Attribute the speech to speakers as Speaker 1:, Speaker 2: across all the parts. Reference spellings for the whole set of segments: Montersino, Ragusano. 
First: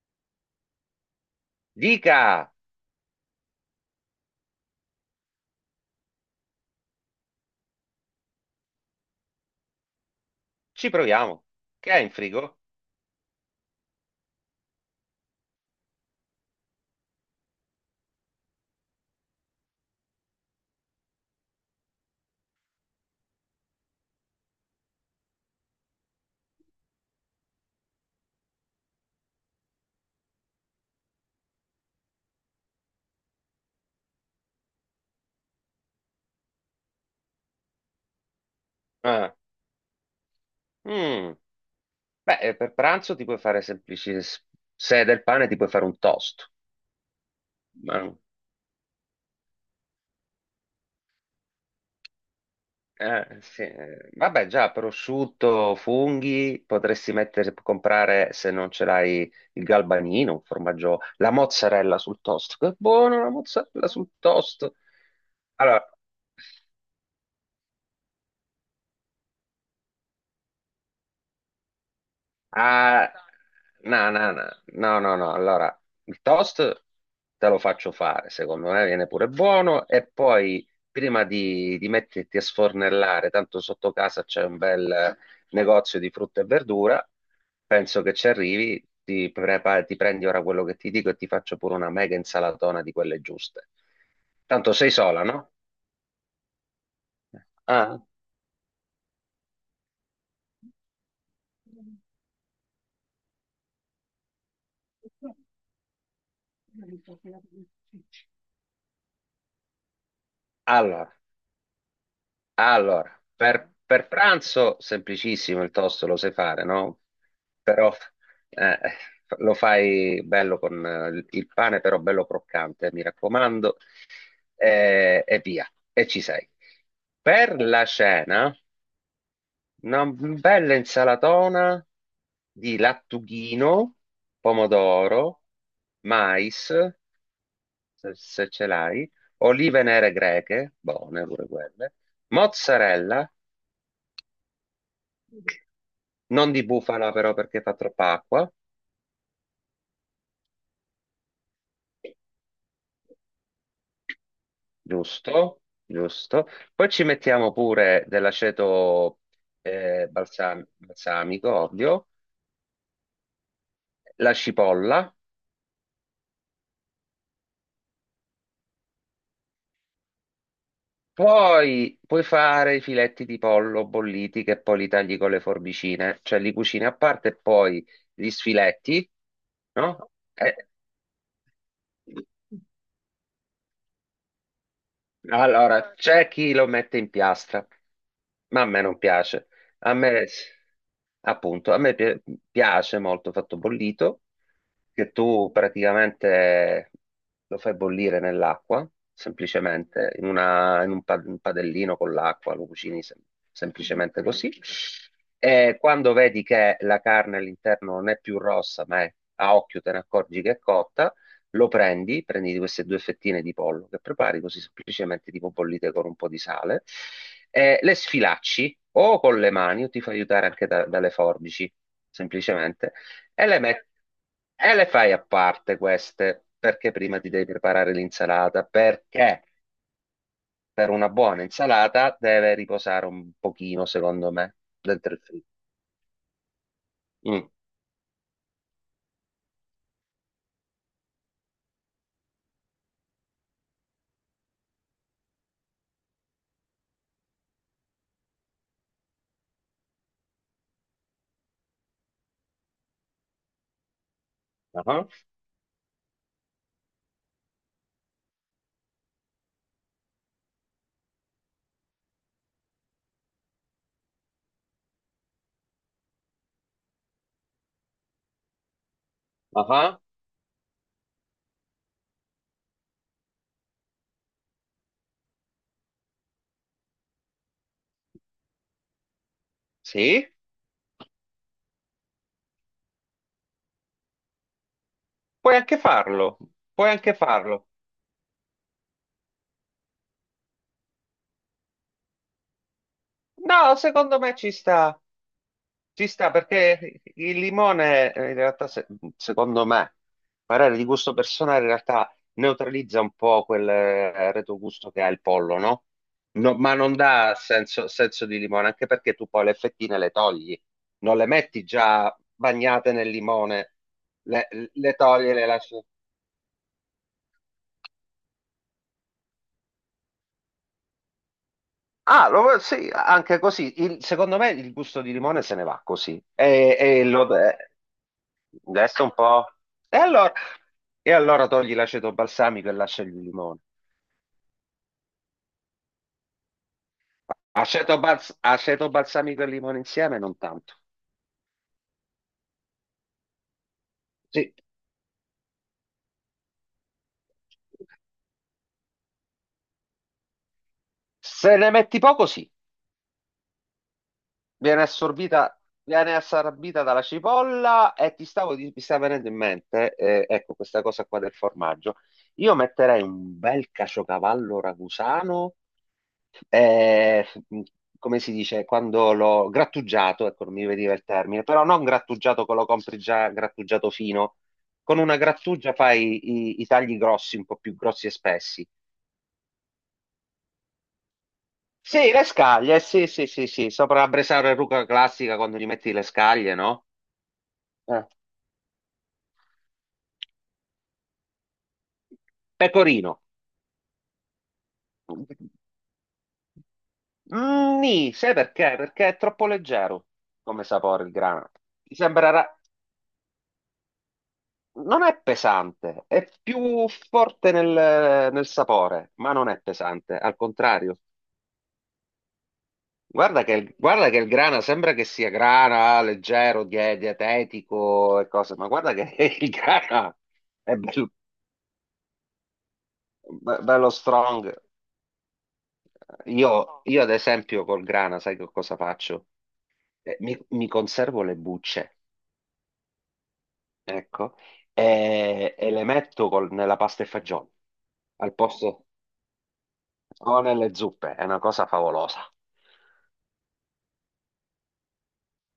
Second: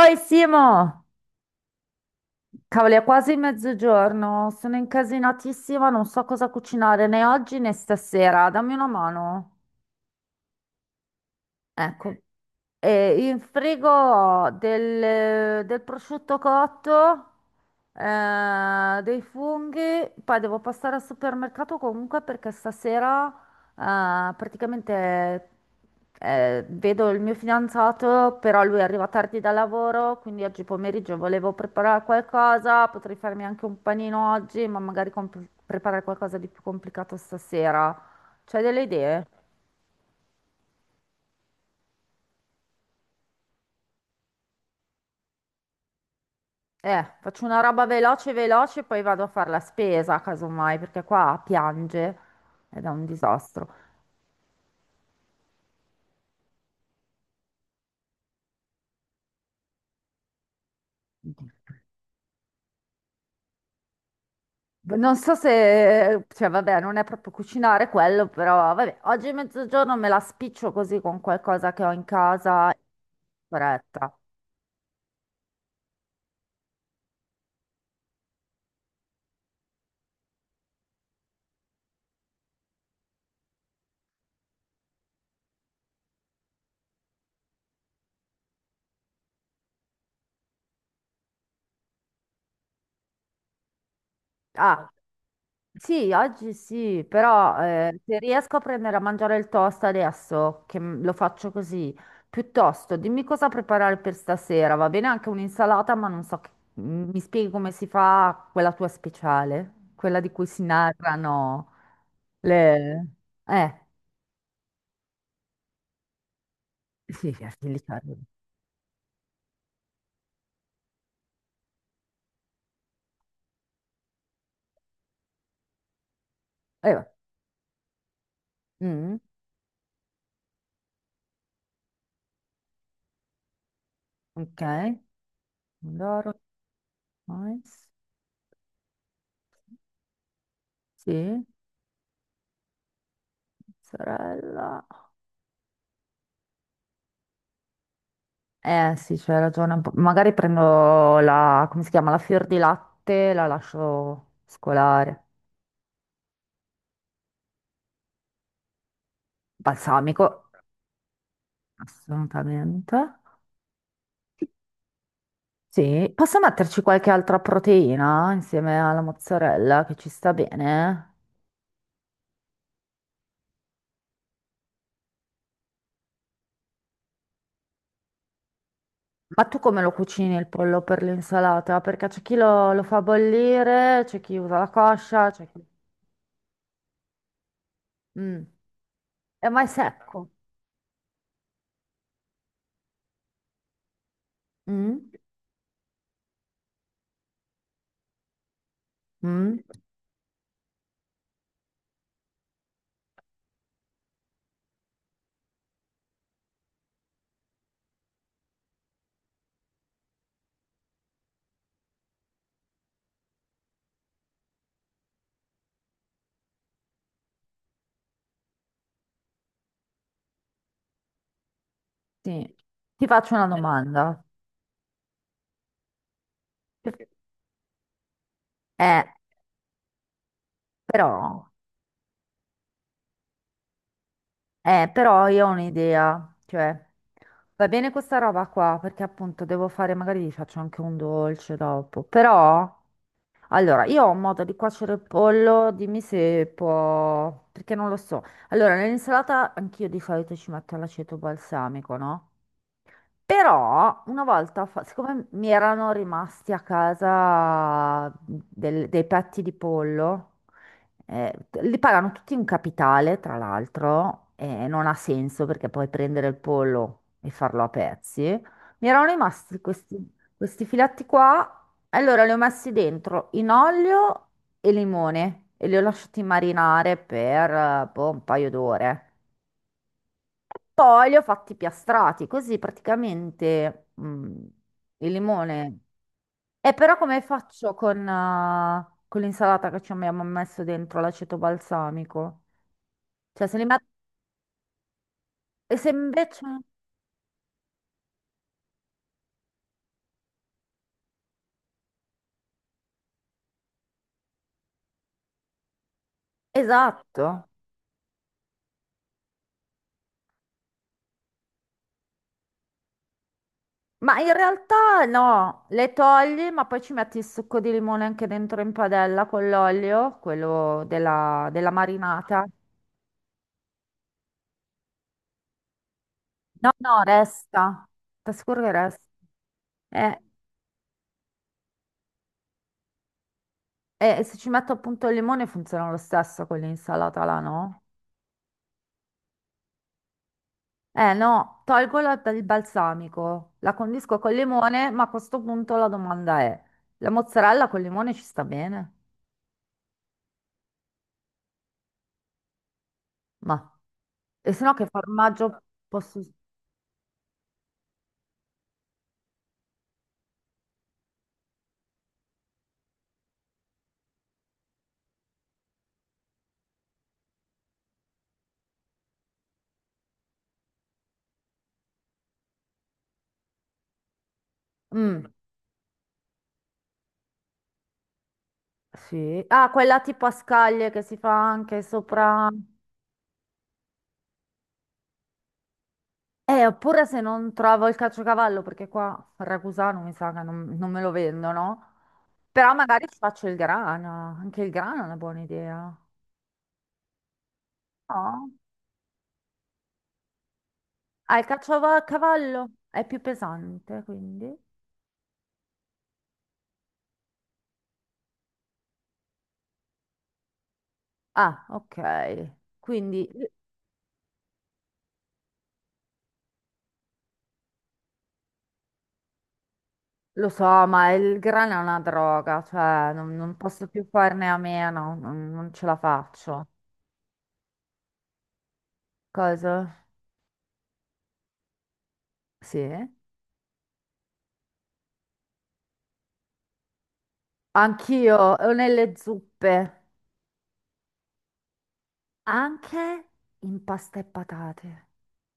Speaker 1: Oi Simo,
Speaker 2: Dica,
Speaker 1: cavoli, è quasi mezzogiorno, sono incasinatissima, non so cosa cucinare né oggi né stasera, dammi una mano.
Speaker 2: ci proviamo. Che hai in
Speaker 1: Ecco,
Speaker 2: frigo?
Speaker 1: e in frigo ho del prosciutto cotto, dei funghi, poi devo passare al supermercato comunque perché stasera praticamente vedo il mio fidanzato, però lui arriva tardi dal lavoro, quindi oggi pomeriggio volevo preparare qualcosa, potrei farmi anche un panino oggi, ma magari preparare qualcosa di più complicato stasera. C'hai delle idee?
Speaker 2: Ah, mm, beh, per pranzo ti puoi fare se è del pane ti puoi fare un toast.
Speaker 1: Faccio una roba
Speaker 2: Ma-
Speaker 1: veloce, veloce, poi vado a fare la spesa, casomai, perché qua piange ed è un
Speaker 2: sì,
Speaker 1: disastro.
Speaker 2: vabbè, già, prosciutto, funghi, potresti mettere, comprare, se non ce l'hai, il galbanino, un formaggio, la mozzarella sul toast. Che buono la mozzarella sul toast.
Speaker 1: Non so
Speaker 2: Allora,
Speaker 1: se, cioè, vabbè, non è proprio cucinare quello, però, vabbè, oggi mezzogiorno me la spiccio così con qualcosa che ho in casa, in
Speaker 2: ah, no,
Speaker 1: fretta.
Speaker 2: no, no, no, no, no. Allora, il toast te lo faccio fare, secondo me viene pure buono e poi prima di metterti a sfornellare, tanto sotto casa c'è un bel negozio di frutta e verdura, penso che ci arrivi, ti prendi ora quello che ti dico e ti faccio pure una mega insalatona di quelle giuste. Tanto
Speaker 1: Ah.
Speaker 2: sei sola, no?
Speaker 1: Sì, oggi sì, però
Speaker 2: Ah.
Speaker 1: se riesco a prendere a mangiare il toast adesso, che lo faccio così, piuttosto dimmi cosa preparare per stasera, va bene anche un'insalata, ma non so, mi spieghi come si fa quella tua speciale, quella di cui si
Speaker 2: Allora.
Speaker 1: narrano le...
Speaker 2: Allora, per,
Speaker 1: Eh,
Speaker 2: per pranzo semplicissimo il tosto lo sai fare, no?
Speaker 1: sì, sì, lì ci
Speaker 2: Però
Speaker 1: arrivo.
Speaker 2: eh, lo fai bello con il pane, però bello croccante, mi raccomando, e via, e ci sei.
Speaker 1: Va.
Speaker 2: Per la cena,
Speaker 1: Mm,
Speaker 2: una bella insalatona di lattughino,
Speaker 1: ok,
Speaker 2: pomodoro,
Speaker 1: pomodoro,
Speaker 2: mais,
Speaker 1: mais,
Speaker 2: se ce l'hai, olive nere greche, buone
Speaker 1: sì,
Speaker 2: pure quelle, mozzarella.
Speaker 1: mozzarella.
Speaker 2: Non di bufala però perché fa troppa acqua,
Speaker 1: Eh sì, c'hai ragione un po'. Magari prendo la, come si chiama, la fior di latte, la lascio scolare.
Speaker 2: giusto, giusto. Poi ci mettiamo pure dell'aceto
Speaker 1: Balsamico,
Speaker 2: balsamico, ovvio,
Speaker 1: assolutamente.
Speaker 2: la cipolla.
Speaker 1: Sì, posso metterci qualche altra proteina insieme alla mozzarella che ci sta bene?
Speaker 2: Poi puoi fare i filetti di pollo bolliti che poi li tagli con le forbicine, cioè li cucini a parte e poi gli sfiletti,
Speaker 1: Ma tu come lo
Speaker 2: no?
Speaker 1: cucini il pollo per l'insalata? Perché c'è chi lo fa bollire, c'è chi usa la coscia, c'è chi...
Speaker 2: Allora, c'è chi lo mette in piastra,
Speaker 1: Mm.
Speaker 2: ma a me non piace.
Speaker 1: Ma è
Speaker 2: A me,
Speaker 1: secco.
Speaker 2: appunto, a me piace molto fatto bollito,
Speaker 1: Mm?
Speaker 2: che tu praticamente lo fai bollire nell'acqua,
Speaker 1: Mm?
Speaker 2: semplicemente, in un, un padellino con l'acqua, lo cucini semplicemente così. E quando vedi che la carne all'interno non è più rossa, ma è a occhio te ne accorgi che è cotta, prendi queste due fettine di pollo che prepari così semplicemente tipo bollite con un po' di sale, le sfilacci o con le mani o ti fai aiutare anche dalle forbici,
Speaker 1: Sì.
Speaker 2: semplicemente,
Speaker 1: Ti faccio una
Speaker 2: e le metti.
Speaker 1: domanda.
Speaker 2: E le fai a parte queste, perché prima ti devi preparare l'insalata,
Speaker 1: Eh,
Speaker 2: perché per una buona
Speaker 1: però...
Speaker 2: insalata deve riposare un pochino, secondo me, dentro il
Speaker 1: Però io
Speaker 2: frigo.
Speaker 1: ho un'idea, cioè
Speaker 2: Mm.
Speaker 1: va bene questa roba qua perché appunto devo fare, magari vi faccio anche un dolce dopo, però allora io ho un modo di cuocere il pollo, dimmi se può, perché non lo so. Allora, nell'insalata anch'io di solito ci metto l'aceto balsamico, no? Però una volta,
Speaker 2: Ah,
Speaker 1: siccome mi erano rimasti a casa dei petti di pollo, eh, li pagano tutti in capitale, tra l'altro, e non ha senso perché puoi prendere il pollo e farlo a pezzi. Mi erano rimasti
Speaker 2: ah,
Speaker 1: questi,
Speaker 2: ah.
Speaker 1: questi filetti qua, allora li ho messi dentro in olio e limone e li ho lasciati marinare per, boh, un paio d'ore.
Speaker 2: Sì,
Speaker 1: Poi li ho fatti piastrati, così praticamente il
Speaker 2: puoi anche
Speaker 1: limone.
Speaker 2: farlo,
Speaker 1: E
Speaker 2: puoi
Speaker 1: però
Speaker 2: anche
Speaker 1: come
Speaker 2: farlo.
Speaker 1: faccio con l'insalata che ci abbiamo messo dentro l'aceto balsamico? Cioè se li
Speaker 2: No,
Speaker 1: metto...
Speaker 2: secondo me
Speaker 1: E se
Speaker 2: ci sta
Speaker 1: invece...
Speaker 2: perché il limone, in realtà, secondo me, parere di gusto personale, in realtà neutralizza un po' quel retrogusto che ha il pollo, no? No, ma non
Speaker 1: Esatto.
Speaker 2: dà senso, senso di limone, anche perché tu poi le fettine le togli, non le metti già bagnate nel limone,
Speaker 1: Ma in
Speaker 2: le, le
Speaker 1: realtà
Speaker 2: togli e le
Speaker 1: no,
Speaker 2: lasci.
Speaker 1: le togli, ma poi ci metti il succo di limone anche dentro in padella con l'olio, quello della
Speaker 2: Ah,
Speaker 1: marinata.
Speaker 2: sì, anche così. Secondo me il gusto di limone se ne va così.
Speaker 1: No,
Speaker 2: E,
Speaker 1: no,
Speaker 2: e lo.
Speaker 1: resta. Ti assicuro che resta.
Speaker 2: Adesso un po'. E
Speaker 1: Eh,
Speaker 2: allora, e allora togli l'aceto balsamico e lascia il limone.
Speaker 1: E se ci metto appunto il limone funziona lo stesso con l'insalata là, no?
Speaker 2: Aceto balsamico e limone insieme, non tanto.
Speaker 1: Eh no, tolgo il balsamico, la condisco col
Speaker 2: Sì.
Speaker 1: limone, ma a questo punto la domanda è, la mozzarella col limone ci sta bene?
Speaker 2: Se ne metti poco, sì.
Speaker 1: Ma, e se no
Speaker 2: Viene
Speaker 1: che
Speaker 2: assorbita,
Speaker 1: formaggio
Speaker 2: viene
Speaker 1: posso...
Speaker 2: assorbita dalla cipolla e mi sta venendo in mente, ecco, questa cosa qua del formaggio. Io metterei un bel caciocavallo ragusano, eh, come si dice, quando l'ho grattugiato, ecco, non mi veniva il termine, però non grattugiato che lo compri già grattugiato fino, con una
Speaker 1: Mm,
Speaker 2: grattugia fai i tagli grossi, un po' più grossi e spessi.
Speaker 1: sì. Ah, quella tipo a scaglie che si fa anche
Speaker 2: Sì, le
Speaker 1: sopra...
Speaker 2: scaglie, sì, sì, sì, sì, sopra la bresaola e rucola classica quando gli metti le scaglie, no?
Speaker 1: Oppure se non trovo il
Speaker 2: Eh.
Speaker 1: caciocavallo, perché qua a Ragusano mi sa che non me lo vendono, però magari ci
Speaker 2: Pecorino.
Speaker 1: faccio il grana, anche il grana è una buona idea.
Speaker 2: Nì, sai
Speaker 1: No?
Speaker 2: perché? Perché è troppo leggero come sapore il
Speaker 1: Ah, il
Speaker 2: grana. Ti
Speaker 1: a
Speaker 2: sembrerà,
Speaker 1: cavallo è più pesante, quindi.
Speaker 2: non è pesante, è più forte nel sapore, ma non è pesante, al contrario.
Speaker 1: Ah, ok. Quindi
Speaker 2: Guarda che, guarda che il grana sembra che sia grana, leggero, dietetico e cose, ma guarda che il grana
Speaker 1: lo so,
Speaker 2: è
Speaker 1: ma
Speaker 2: bello,
Speaker 1: il grano è una droga, cioè non
Speaker 2: be-
Speaker 1: posso
Speaker 2: bello
Speaker 1: più farne
Speaker 2: strong.
Speaker 1: a meno, non ce la faccio.
Speaker 2: Io ad esempio col grana, sai che cosa faccio?
Speaker 1: Cosa?
Speaker 2: Mi conservo le bucce,
Speaker 1: Sì.
Speaker 2: ecco, e le metto nella pasta e fagioli, al
Speaker 1: Anch'io, o
Speaker 2: posto
Speaker 1: nelle zuppe,
Speaker 2: o nelle zuppe, è una cosa favolosa.
Speaker 1: anche in pasta e patate,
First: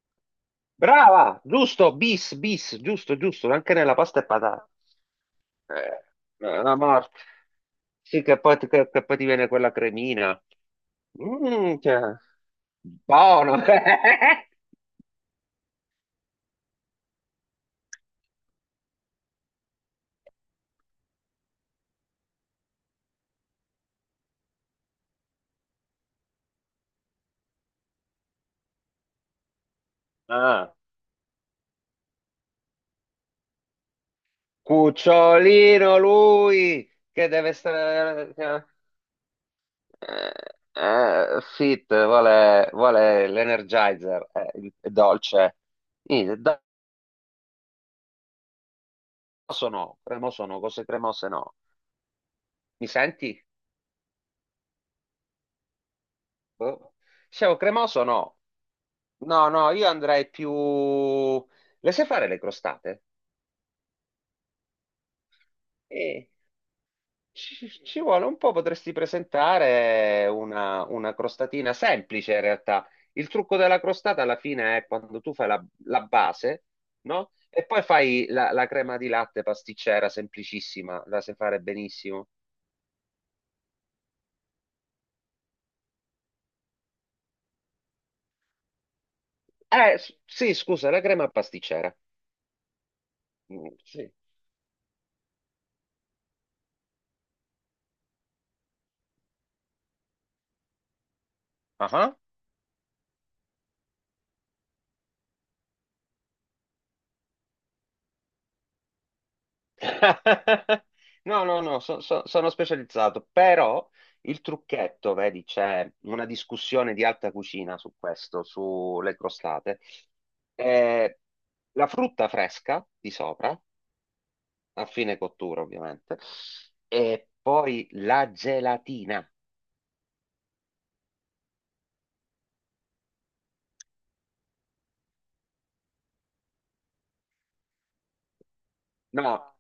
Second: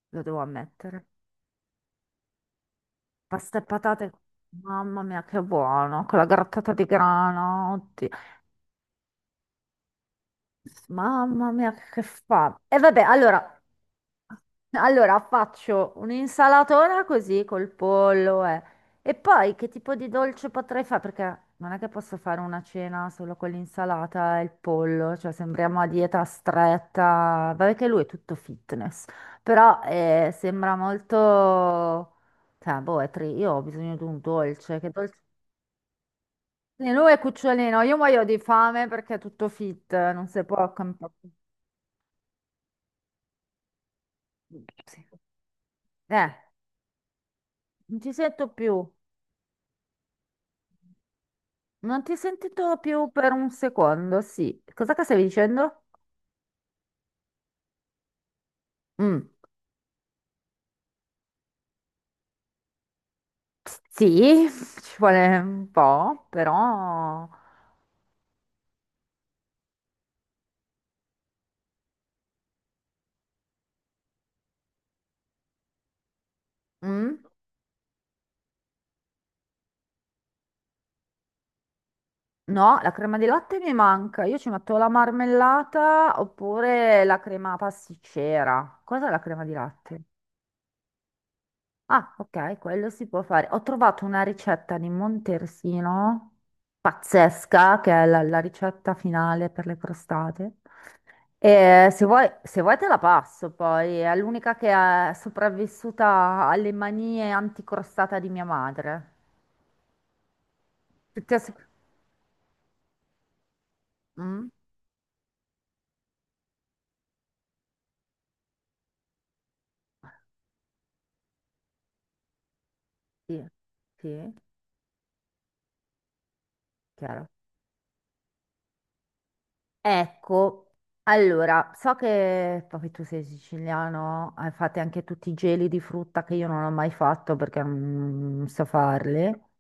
Speaker 1: lo devo ammettere.
Speaker 2: Brava, giusto, bis, bis, giusto, giusto,
Speaker 1: Pasta e
Speaker 2: anche nella
Speaker 1: patate,
Speaker 2: pasta e patate.
Speaker 1: mamma mia, che buono,
Speaker 2: Eh,
Speaker 1: con la grattata
Speaker 2: la
Speaker 1: di
Speaker 2: morte.
Speaker 1: grano, oddio.
Speaker 2: Sì, che poi ti viene quella cremina.
Speaker 1: Mamma mia,
Speaker 2: Mm, che...
Speaker 1: che fa. E vabbè,
Speaker 2: Buono.
Speaker 1: allora. Allora faccio un'insalatona così col pollo. E poi che tipo di dolce potrei fare? Perché non è che posso fare una cena solo con l'insalata e il pollo, cioè sembriamo a dieta stretta. Vabbè che lui è tutto fitness, però
Speaker 2: Ah,
Speaker 1: sembra molto... Cioè, boh, è io ho bisogno di un dolce, che dolce...
Speaker 2: cucciolino
Speaker 1: Sì,
Speaker 2: lui,
Speaker 1: lui è
Speaker 2: che deve
Speaker 1: cucciolino, io muoio
Speaker 2: stare...
Speaker 1: di
Speaker 2: che-
Speaker 1: fame perché è tutto fit, non si può...
Speaker 2: Fit, vuole l'Energizer, è
Speaker 1: Sì.
Speaker 2: dolce.
Speaker 1: Eh,
Speaker 2: Niente,
Speaker 1: Non ci sento più.
Speaker 2: sono, cremoso no, cremose no, cose cremose no.
Speaker 1: Non ti ho sentito
Speaker 2: Mi
Speaker 1: più per
Speaker 2: senti?
Speaker 1: un secondo, sì. Cos'è che stavi dicendo?
Speaker 2: Boh. Scemo cremoso no.
Speaker 1: Mm,
Speaker 2: No, no, io andrei più. Le sai fare le crostate?
Speaker 1: sì, ci vuole un po',
Speaker 2: Eh,
Speaker 1: però...
Speaker 2: ci vuole un po', potresti presentare una, crostatina semplice in realtà. Il trucco della crostata alla fine è quando tu fai la, la, base,
Speaker 1: Mm,
Speaker 2: no? E poi fai la crema di latte pasticcera, semplicissima, la sai fare benissimo.
Speaker 1: no, la crema di latte mi manca. Io ci metto la marmellata oppure la crema pasticcera. Cos'è la crema di latte?
Speaker 2: Sì, scusa, la crema pasticcera.
Speaker 1: Ah, ok, quello si può fare. Ho
Speaker 2: Mm,
Speaker 1: trovato
Speaker 2: sì.
Speaker 1: una ricetta di Montersino pazzesca, che è la la ricetta finale per le crostate. E se
Speaker 2: Ah.
Speaker 1: vuoi, se vuoi te la passo poi, è l'unica che è sopravvissuta alle manie anticrostata di mia madre. Tutti a
Speaker 2: No, no,
Speaker 1: sec-
Speaker 2: no, sono specializzato, però il
Speaker 1: Mm?
Speaker 2: trucchetto, vedi, c'è una discussione di alta cucina su questo, sulle crostate. Eh, la frutta fresca di
Speaker 1: Sì,
Speaker 2: sopra,
Speaker 1: sì,
Speaker 2: a fine cottura ovviamente,
Speaker 1: chiaro.
Speaker 2: e poi la gelatina.
Speaker 1: Ecco, allora, so che poi tu sei siciliano, hai fatto anche tutti i geli di frutta che io non ho mai fatto perché non so farli.
Speaker 2: No,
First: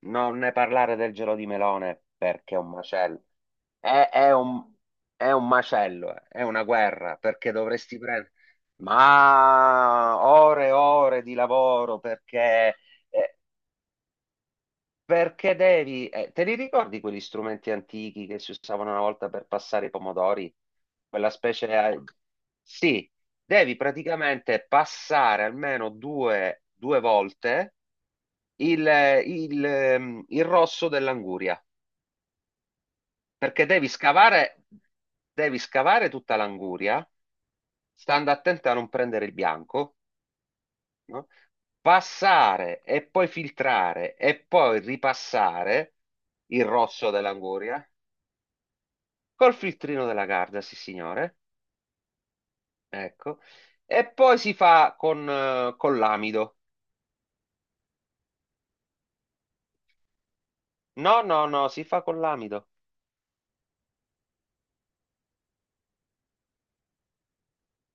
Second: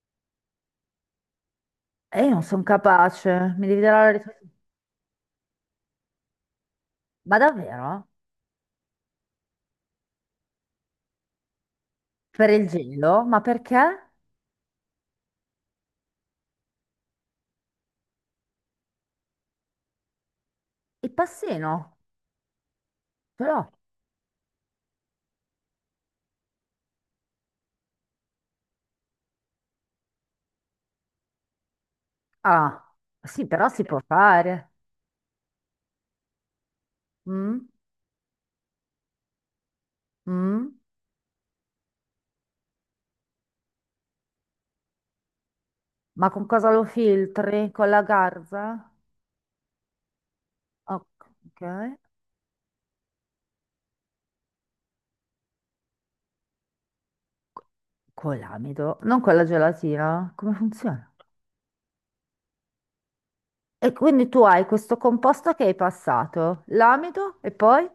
Speaker 2: non ne parlare del gelo di melone
Speaker 1: E io non
Speaker 2: perché è
Speaker 1: sono
Speaker 2: un macello.
Speaker 1: capace, mi devi dare
Speaker 2: È,
Speaker 1: la
Speaker 2: è
Speaker 1: risposta.
Speaker 2: un, è un macello. È una guerra
Speaker 1: Ma
Speaker 2: perché dovresti
Speaker 1: davvero?
Speaker 2: prendere. Ma ore e ore di lavoro
Speaker 1: Per il
Speaker 2: perché,
Speaker 1: gelo?
Speaker 2: eh,
Speaker 1: Ma perché?
Speaker 2: perché, devi. Te li ricordi quegli strumenti antichi che si usavano una volta per passare i pomodori?
Speaker 1: Il
Speaker 2: Quella specie.
Speaker 1: passino,
Speaker 2: Sì,
Speaker 1: ce l'ho.
Speaker 2: devi praticamente passare almeno due volte il, il rosso dell'anguria,
Speaker 1: Ah, sì,
Speaker 2: perché
Speaker 1: però si può fare.
Speaker 2: devi scavare tutta l'anguria,
Speaker 1: Mm?
Speaker 2: stando attento a non prendere il bianco,
Speaker 1: Mm?
Speaker 2: no? Passare e poi filtrare e poi ripassare
Speaker 1: Ma con
Speaker 2: il
Speaker 1: cosa lo
Speaker 2: rosso
Speaker 1: filtri?
Speaker 2: dell'anguria
Speaker 1: Con la garza?
Speaker 2: col filtrino della Garda, sì
Speaker 1: Ok.
Speaker 2: signore,
Speaker 1: Ok.
Speaker 2: ecco, e poi si fa con l'amido.
Speaker 1: Con l'amido, non con la gelatina. Come funziona?
Speaker 2: No, no, no, si fa con l'amido.
Speaker 1: E quindi tu hai questo composto che hai passato, l'amido e poi?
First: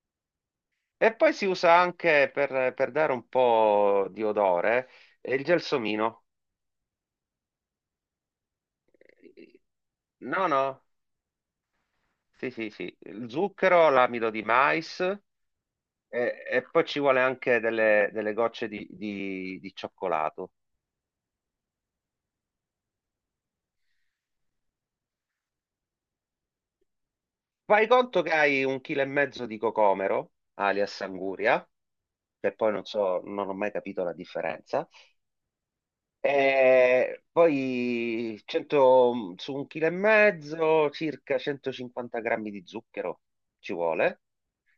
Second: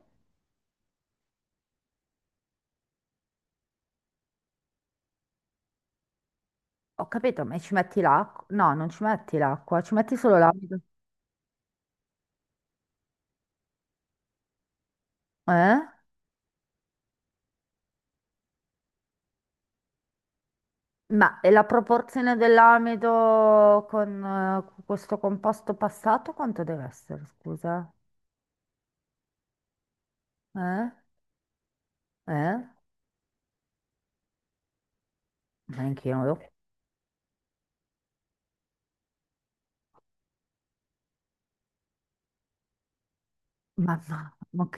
Speaker 2: E poi si usa anche per dare un po' di odore, il gelsomino.
Speaker 1: Ho capito, ma ci metti l'acqua? No, non ci metti l'acqua, ci metti solo
Speaker 2: No,
Speaker 1: l'amido.
Speaker 2: no, sì, sì, sì. Il zucchero, l'amido di mais
Speaker 1: Eh?
Speaker 2: e poi ci vuole anche delle gocce di cioccolato.
Speaker 1: Ma e la proporzione dell'amido con questo composto passato quanto deve essere,
Speaker 2: Fai
Speaker 1: scusa?
Speaker 2: conto che hai un chilo e mezzo di cocomero,
Speaker 1: Eh?
Speaker 2: alias anguria, che
Speaker 1: Eh?
Speaker 2: poi non so, non ho mai capito la differenza.
Speaker 1: Neanche io.
Speaker 2: E poi 100 su un chilo e mezzo, circa 150 grammi di zucchero ci vuole,
Speaker 1: Mamma, ok.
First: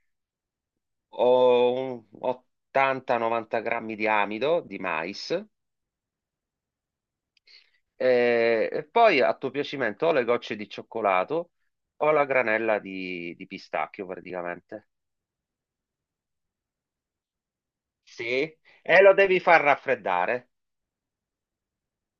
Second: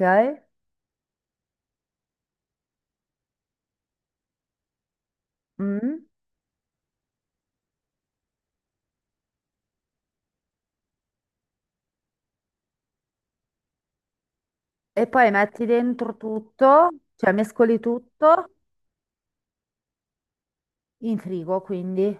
Speaker 2: o un 80-90 grammi di amido di mais,
Speaker 1: Mm.
Speaker 2: e poi a tuo piacimento o le gocce di cioccolato o la granella di pistacchio praticamente.
Speaker 1: E poi metti dentro tutto, cioè mescoli
Speaker 2: Sì,
Speaker 1: tutto
Speaker 2: e lo devi far raffreddare.
Speaker 1: in frigo, quindi.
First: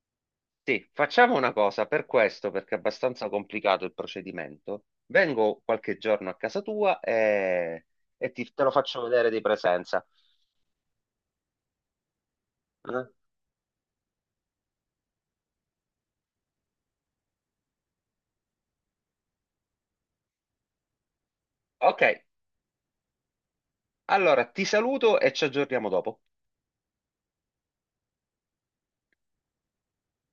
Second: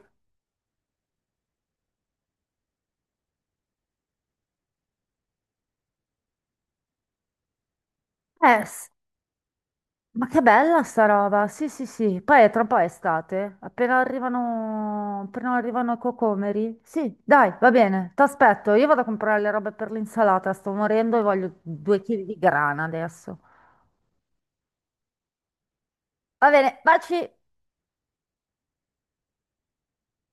Speaker 2: Sì, facciamo una cosa per questo, perché è abbastanza complicato il procedimento. Vengo qualche giorno a casa tua e, e ti-
Speaker 1: Eh,
Speaker 2: te lo
Speaker 1: s-
Speaker 2: faccio vedere di presenza.
Speaker 1: ma che bella sta roba. Sì, sì, sì. Poi tra un po' è
Speaker 2: Eh?
Speaker 1: estate. Appena arrivano i cocomeri. Sì, dai, va bene. Ti aspetto. Io vado a comprare le robe per l'insalata. Sto morendo e voglio due
Speaker 2: Ok,
Speaker 1: chili di grana adesso.
Speaker 2: allora ti saluto e ci aggiorniamo dopo.
Speaker 1: Va bene, baci.